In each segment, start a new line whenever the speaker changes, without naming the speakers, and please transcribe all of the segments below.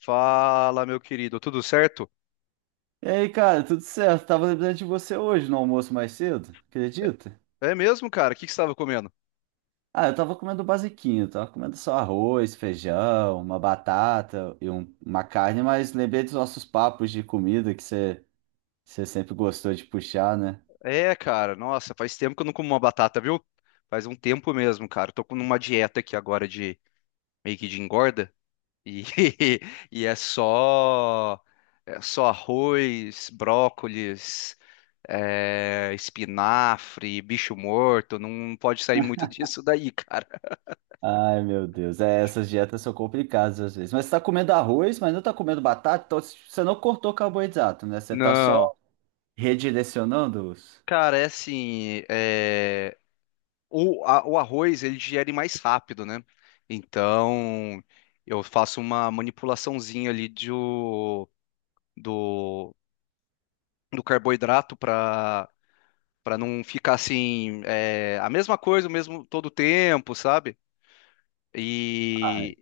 Fala, meu querido, tudo certo?
E aí, cara, tudo certo? Tava lembrando de você hoje no almoço mais cedo, acredita?
É mesmo, cara? O que que você estava comendo?
Ah, eu tava comendo basiquinho, tava comendo só arroz, feijão, uma batata e uma carne, mas lembrei dos nossos papos de comida que você sempre gostou de puxar, né?
É, cara, nossa, faz tempo que eu não como uma batata, viu? Faz um tempo mesmo, cara. Eu tô com uma dieta aqui agora de meio que de engorda e, e é só arroz, brócolis, espinafre, bicho morto. Não pode sair muito disso daí, cara.
Ai, meu Deus, é, essas dietas são complicadas às vezes. Mas você tá comendo arroz, mas não tá comendo batata, então você não cortou carboidrato, né? Você tá
Não,
só redirecionando os.
cara, é assim. O arroz ele digere mais rápido, né? Então eu faço uma manipulaçãozinha ali do, do carboidrato para não ficar assim a mesma coisa o mesmo todo tempo, sabe?
Ah,
E,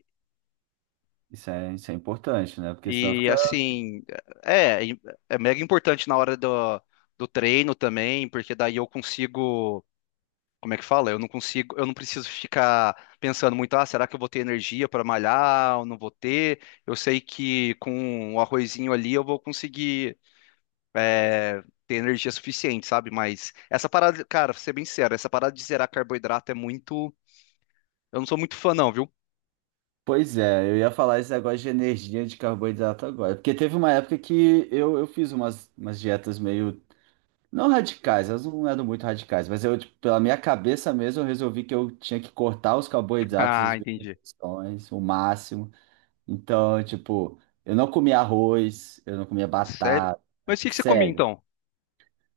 isso é importante, né? Porque senão
e
fica.
assim é é é mega importante na hora do treino também, porque daí eu consigo como é que fala? Eu não consigo, eu não preciso ficar pensando muito, ah, será que eu vou ter energia para malhar ou não vou ter? Eu sei que com o arrozinho ali eu vou conseguir é, ter energia suficiente, sabe? Mas essa parada, cara, pra ser bem sério, essa parada de zerar carboidrato é muito. Eu não sou muito fã, não, viu?
Pois é, eu ia falar esse negócio de energia de carboidrato agora. Porque teve uma época que eu fiz umas dietas meio. Não radicais, elas não eram muito radicais, mas eu, tipo, pela minha cabeça mesmo, eu resolvi que eu tinha que cortar os carboidratos,
Ah,
as
entendi.
refeições, o máximo. Então, tipo, eu não comia arroz, eu não comia
Sério?
batata,
Mas o que que você comia
sério.
então?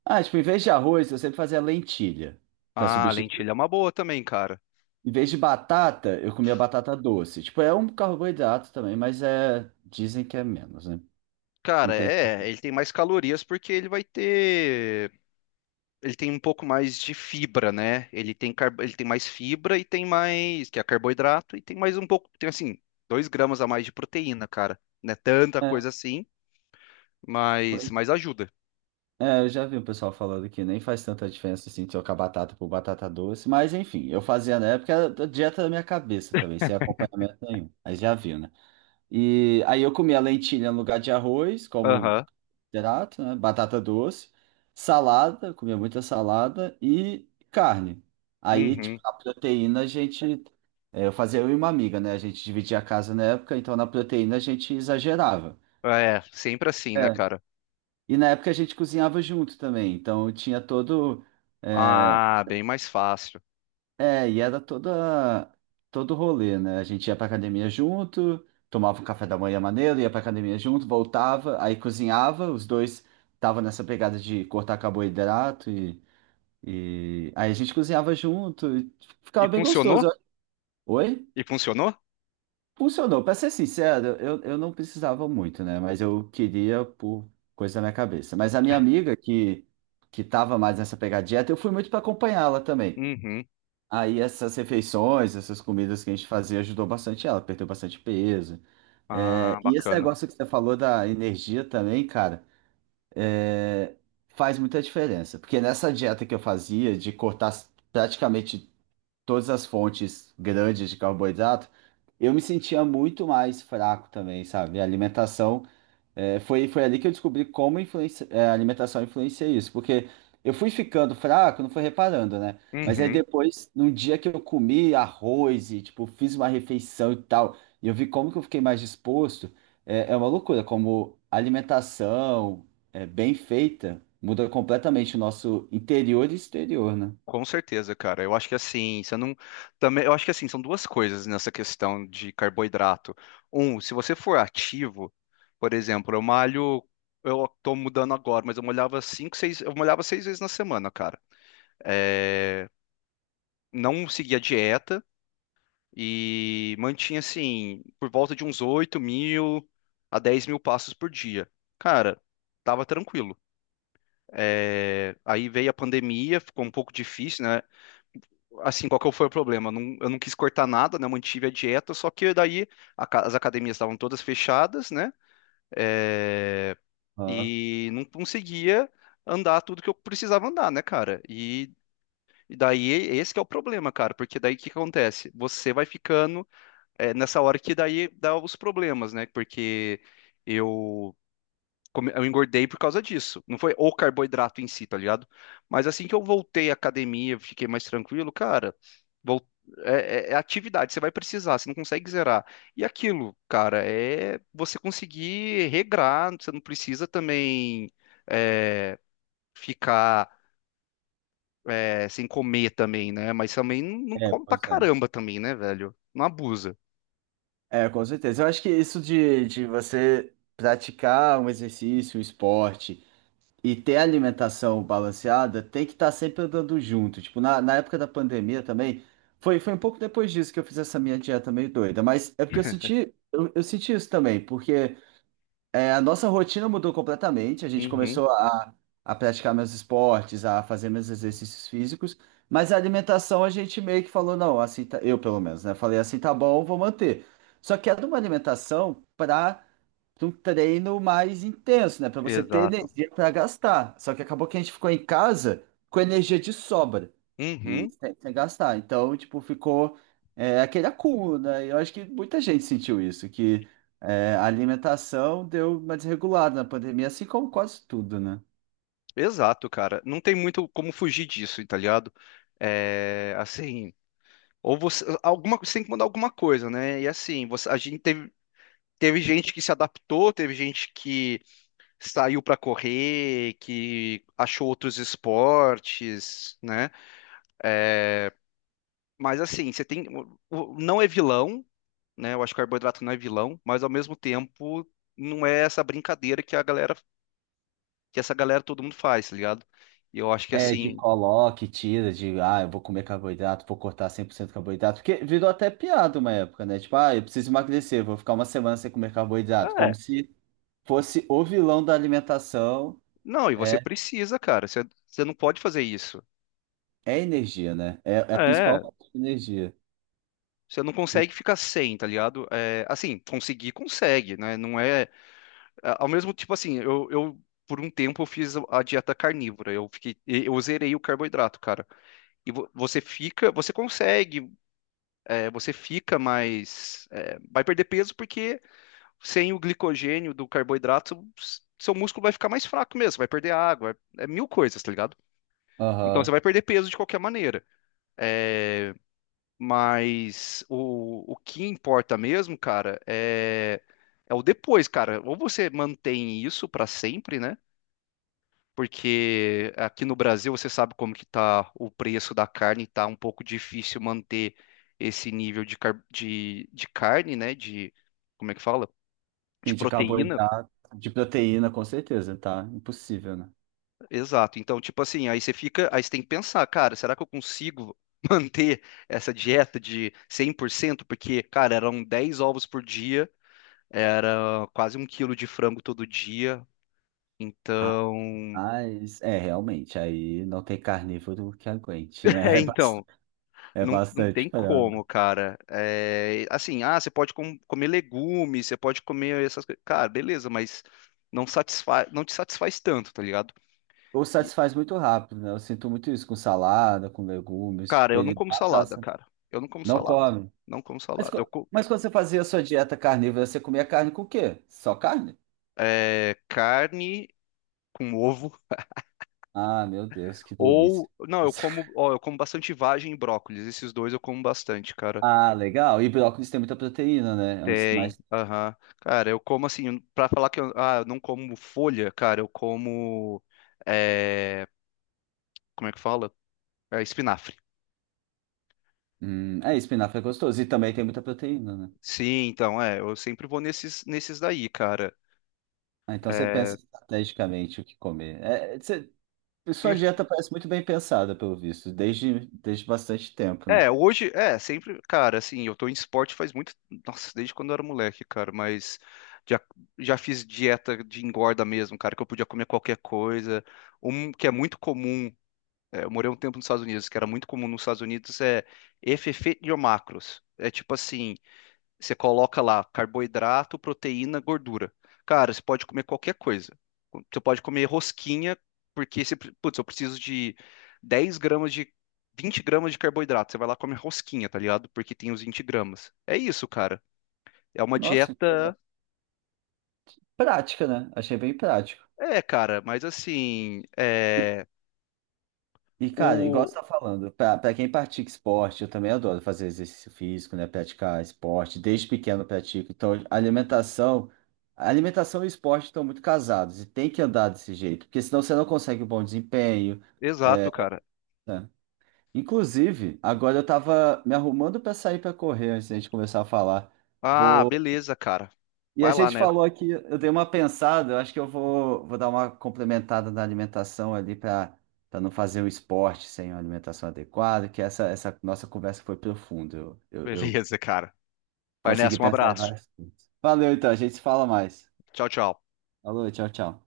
Ah, tipo, em vez de arroz, eu sempre fazia lentilha para
Ah, lentilha
substituir.
é uma boa também, cara.
Em vez de batata, eu comia batata doce. Tipo, é um carboidrato também, mas é. Dizem que é menos, né? Não
Cara,
tem.
é, ele tem mais calorias porque ele vai ter ele tem um pouco mais de fibra, né? Ele tem, ele tem mais fibra e tem mais, que é carboidrato, e tem mais um pouco, tem assim, dois gramas a mais de proteína, cara. Não é tanta
É,
coisa assim,
pois-
mas ajuda.
é, eu já vi o pessoal falando que nem faz tanta diferença assim trocar batata por batata doce, mas enfim, eu fazia na época era da dieta da minha cabeça também, sem acompanhamento nenhum. Aí já viu, né? E aí eu comia lentilha no lugar de arroz, como
Aham.
hidrato, né? Batata doce, salada, comia muita salada e carne. Aí, tipo,
Uhum.
a proteína a gente. É, eu fazia eu e uma amiga, né? A gente dividia a casa na época, então na proteína a gente exagerava.
É, sempre assim, né,
É.
cara?
E na época a gente cozinhava junto também, então tinha todo. É,
Ah, bem mais fácil.
e era toda, todo rolê, né? A gente ia pra academia junto, tomava um café da manhã maneiro, ia pra academia junto, voltava, aí cozinhava, os dois tava nessa pegada de cortar carboidrato. E aí a gente cozinhava junto, e
E
ficava bem gostoso.
funcionou?
Eu- Oi?
E funcionou?
Funcionou. Pra ser sincero, eu não precisava muito, né? Mas eu queria por coisa da minha cabeça. Mas a minha amiga que tava mais nessa pegada dieta, eu fui muito para acompanhá-la também.
Uhum.
Aí essas refeições, essas comidas que a gente fazia ajudou bastante ela, perdeu bastante peso. É,
Ah,
e esse
bacana.
negócio que você falou da energia também, cara, é, faz muita diferença. Porque nessa dieta que eu fazia, de cortar praticamente todas as fontes grandes de carboidrato, eu me sentia muito mais fraco também, sabe? A alimentação, foi, foi ali que eu descobri como influencia, a alimentação influencia isso, porque eu fui ficando fraco, não fui reparando, né? Mas aí
Uhum.
depois, num dia que eu comi arroz e, tipo, fiz uma refeição e tal, e eu vi como que eu fiquei mais disposto, é, é uma loucura, como a alimentação é, bem feita muda completamente o nosso interior e exterior, né?
Com certeza, cara. Eu acho que assim, você não também, eu acho que assim, são duas coisas nessa questão de carboidrato. Um, se você for ativo, por exemplo, eu malho, eu tô mudando agora, mas eu malhava seis vezes na semana, cara. É, não seguia dieta e mantinha assim, por volta de uns 8 mil a 10 mil passos por dia. Cara, tava tranquilo. É, aí veio a pandemia, ficou um pouco difícil, né? Assim, qual que foi o problema? Eu não quis cortar nada, né? Eu mantive a dieta, só que daí as academias estavam todas fechadas, né? É,
Ah,
e não conseguia andar tudo que eu precisava andar, né, cara? E daí esse que é o problema, cara, porque daí o que que acontece? Você vai ficando nessa hora que daí dá os problemas, né? Porque eu eu engordei por causa disso. Não foi o carboidrato em si, tá ligado? Mas assim que eu voltei à academia, eu fiquei mais tranquilo, cara. vol- É, é atividade, você vai precisar, você não consegue zerar. E aquilo, cara, é você conseguir regrar, você não precisa também é, ficar sem comer também, né? Mas também não não
é,
come pra
pois é.
caramba também, né, velho? Não abusa.
É, com certeza. Eu acho que isso de você praticar um exercício, um esporte e ter alimentação balanceada tem que estar sempre andando junto. Tipo, na época da pandemia também, foi, foi um pouco depois disso que eu fiz essa minha dieta meio doida, mas é porque eu senti, eu senti isso também, porque. É, a nossa rotina mudou completamente. A gente
Uhum,
começou a praticar meus esportes, a fazer meus exercícios físicos, mas a alimentação a gente meio que falou, não, assim tá, eu pelo menos, né? Falei assim, tá bom, vou manter. Só que era uma alimentação para de um treino mais intenso, né? Para você ter
exato.
energia para gastar. Só que acabou que a gente ficou em casa com energia de sobra e
Uhum.
sem, sem gastar. Então, tipo, ficou é, aquele acúmulo, né? E eu acho que muita gente sentiu isso, que é, a alimentação deu uma desregulada na pandemia, assim como quase tudo, né?
Exato, cara. Não tem muito como fugir disso, tá ligado? É, assim, ou você tem que mandar alguma coisa, né? E assim, a gente teve, teve gente que se adaptou, teve gente que saiu pra correr, que achou outros esportes, né? É, mas assim, você tem, não é vilão, né? Eu acho que o carboidrato não é vilão, mas ao mesmo tempo não é essa brincadeira que essa galera todo mundo faz, tá ligado? E eu acho que
É, de
assim,
coloque, tira, de ah, eu vou comer carboidrato, vou cortar 100% carboidrato, porque virou até piada uma época, né? Tipo, ah, eu preciso emagrecer, vou ficar uma semana sem comer carboidrato, como se fosse o vilão da alimentação,
não, e você
é,
precisa, cara. Você não pode fazer isso.
é energia, né? É, é a principal
É,
fonte de energia.
você não consegue ficar sem, tá ligado? É, assim, conseguir, consegue, né? Não é. Ao mesmo tipo assim, eu por um tempo eu fiz a dieta carnívora. Eu fiquei, eu zerei o carboidrato, cara. E você fica, você consegue, você fica mais. É, vai perder peso porque sem o glicogênio do carboidrato, seu músculo vai ficar mais fraco mesmo, vai perder água, é mil coisas, tá ligado? Então você
Aham.
vai perder peso de qualquer maneira. É, mas o que importa mesmo, cara, é, é o depois, cara. Ou você mantém isso pra sempre, né? Porque aqui no Brasil você sabe como que tá o preço da carne, tá um pouco difícil manter esse nível de carne, né? De, como é que fala?
Sim,
De
de
proteína.
carboidrato, de proteína, com certeza, tá? Impossível, né?
Exato. Então, tipo assim, aí você tem que pensar, cara, será que eu consigo manter essa dieta de 100%? Porque, cara, eram 10 ovos por dia. Era quase um quilo de frango todo dia. Então.
Rapaz, é, realmente, aí não tem carnívoro que aguente, né?
É,
É
então.
é
Não, não
bastante
tem
frango.
como, cara. É, assim, ah, você pode comer legumes, você pode comer essas coisas. Cara, beleza, mas não te satisfaz tanto, tá ligado?
Ou
E,
satisfaz muito rápido, né? Eu sinto muito isso com salada, com legumes, que,
cara,
tipo,
eu não
ele
como
dá aquela
salada,
sa-
cara. Eu não como
Não
salada.
come.
Não como
Mas,
salada. Eu
mas quando você fazia a sua dieta carnívora, você comia carne com o quê? Só carne?
é, carne com ovo.
Ah, meu Deus, que delícia.
Ou, não, eu como, ó, eu como bastante vagem e brócolis. Esses dois eu como bastante, cara.
Ah, legal. E brócolis tem muita proteína, né? É um dos que
Tem,
mais.
aham. Cara, eu como assim, pra falar que eu ah, eu não como folha, cara, eu como. É, como é que fala? É, espinafre.
É, espinafre é gostoso. E também tem muita proteína, né?
Sim, então, é, eu sempre vou nesses daí, cara.
Ah, então você pensa
É,
estrategicamente o que comer. Sua dieta parece muito bem pensada, pelo visto, desde, desde bastante tempo, né?
hoje, é, sempre, cara, assim, eu tô em esporte faz muito, nossa, desde quando eu era moleque, cara, mas já, já fiz dieta de engorda mesmo, cara, que eu podia comer qualquer coisa. Um que é muito comum é, eu morei um tempo nos Estados Unidos, que era muito comum nos Estados Unidos, é FF de macros. É tipo assim, você coloca lá carboidrato, proteína, gordura. Cara, você pode comer qualquer coisa. Você pode comer rosquinha, porque você, putz, eu preciso de 10 gramas de 20 gramas de carboidrato. Você vai lá e come rosquinha, tá ligado? Porque tem os 20 gramas. É isso, cara. É uma
Nossa, que legal.
dieta.
Prática, né? Achei bem prático.
É, cara, mas assim, é
E, cara, igual
o
você tá falando, pra quem pratica esporte, eu também adoro fazer exercício físico, né? Praticar esporte, desde pequeno eu pratico. Então, a alimentação e o esporte estão muito casados e tem que andar desse jeito, porque senão você não consegue um bom desempenho.
exato,
É,
cara.
né? Inclusive, agora eu tava me arrumando pra sair pra correr antes da gente começar a falar.
Ah,
Vou,
beleza, cara.
e a
Vai lá
gente
nessa.
falou aqui, eu dei uma pensada, eu acho que eu vou, vou dar uma complementada na alimentação ali para não fazer um esporte sem uma alimentação adequada, que essa nossa conversa foi profunda. Eu
Beleza, cara. Vai
consegui
nessa, um
pensar em
abraço.
várias coisas. Valeu, então, a gente se fala mais.
Tchau, tchau.
Falou, tchau, tchau.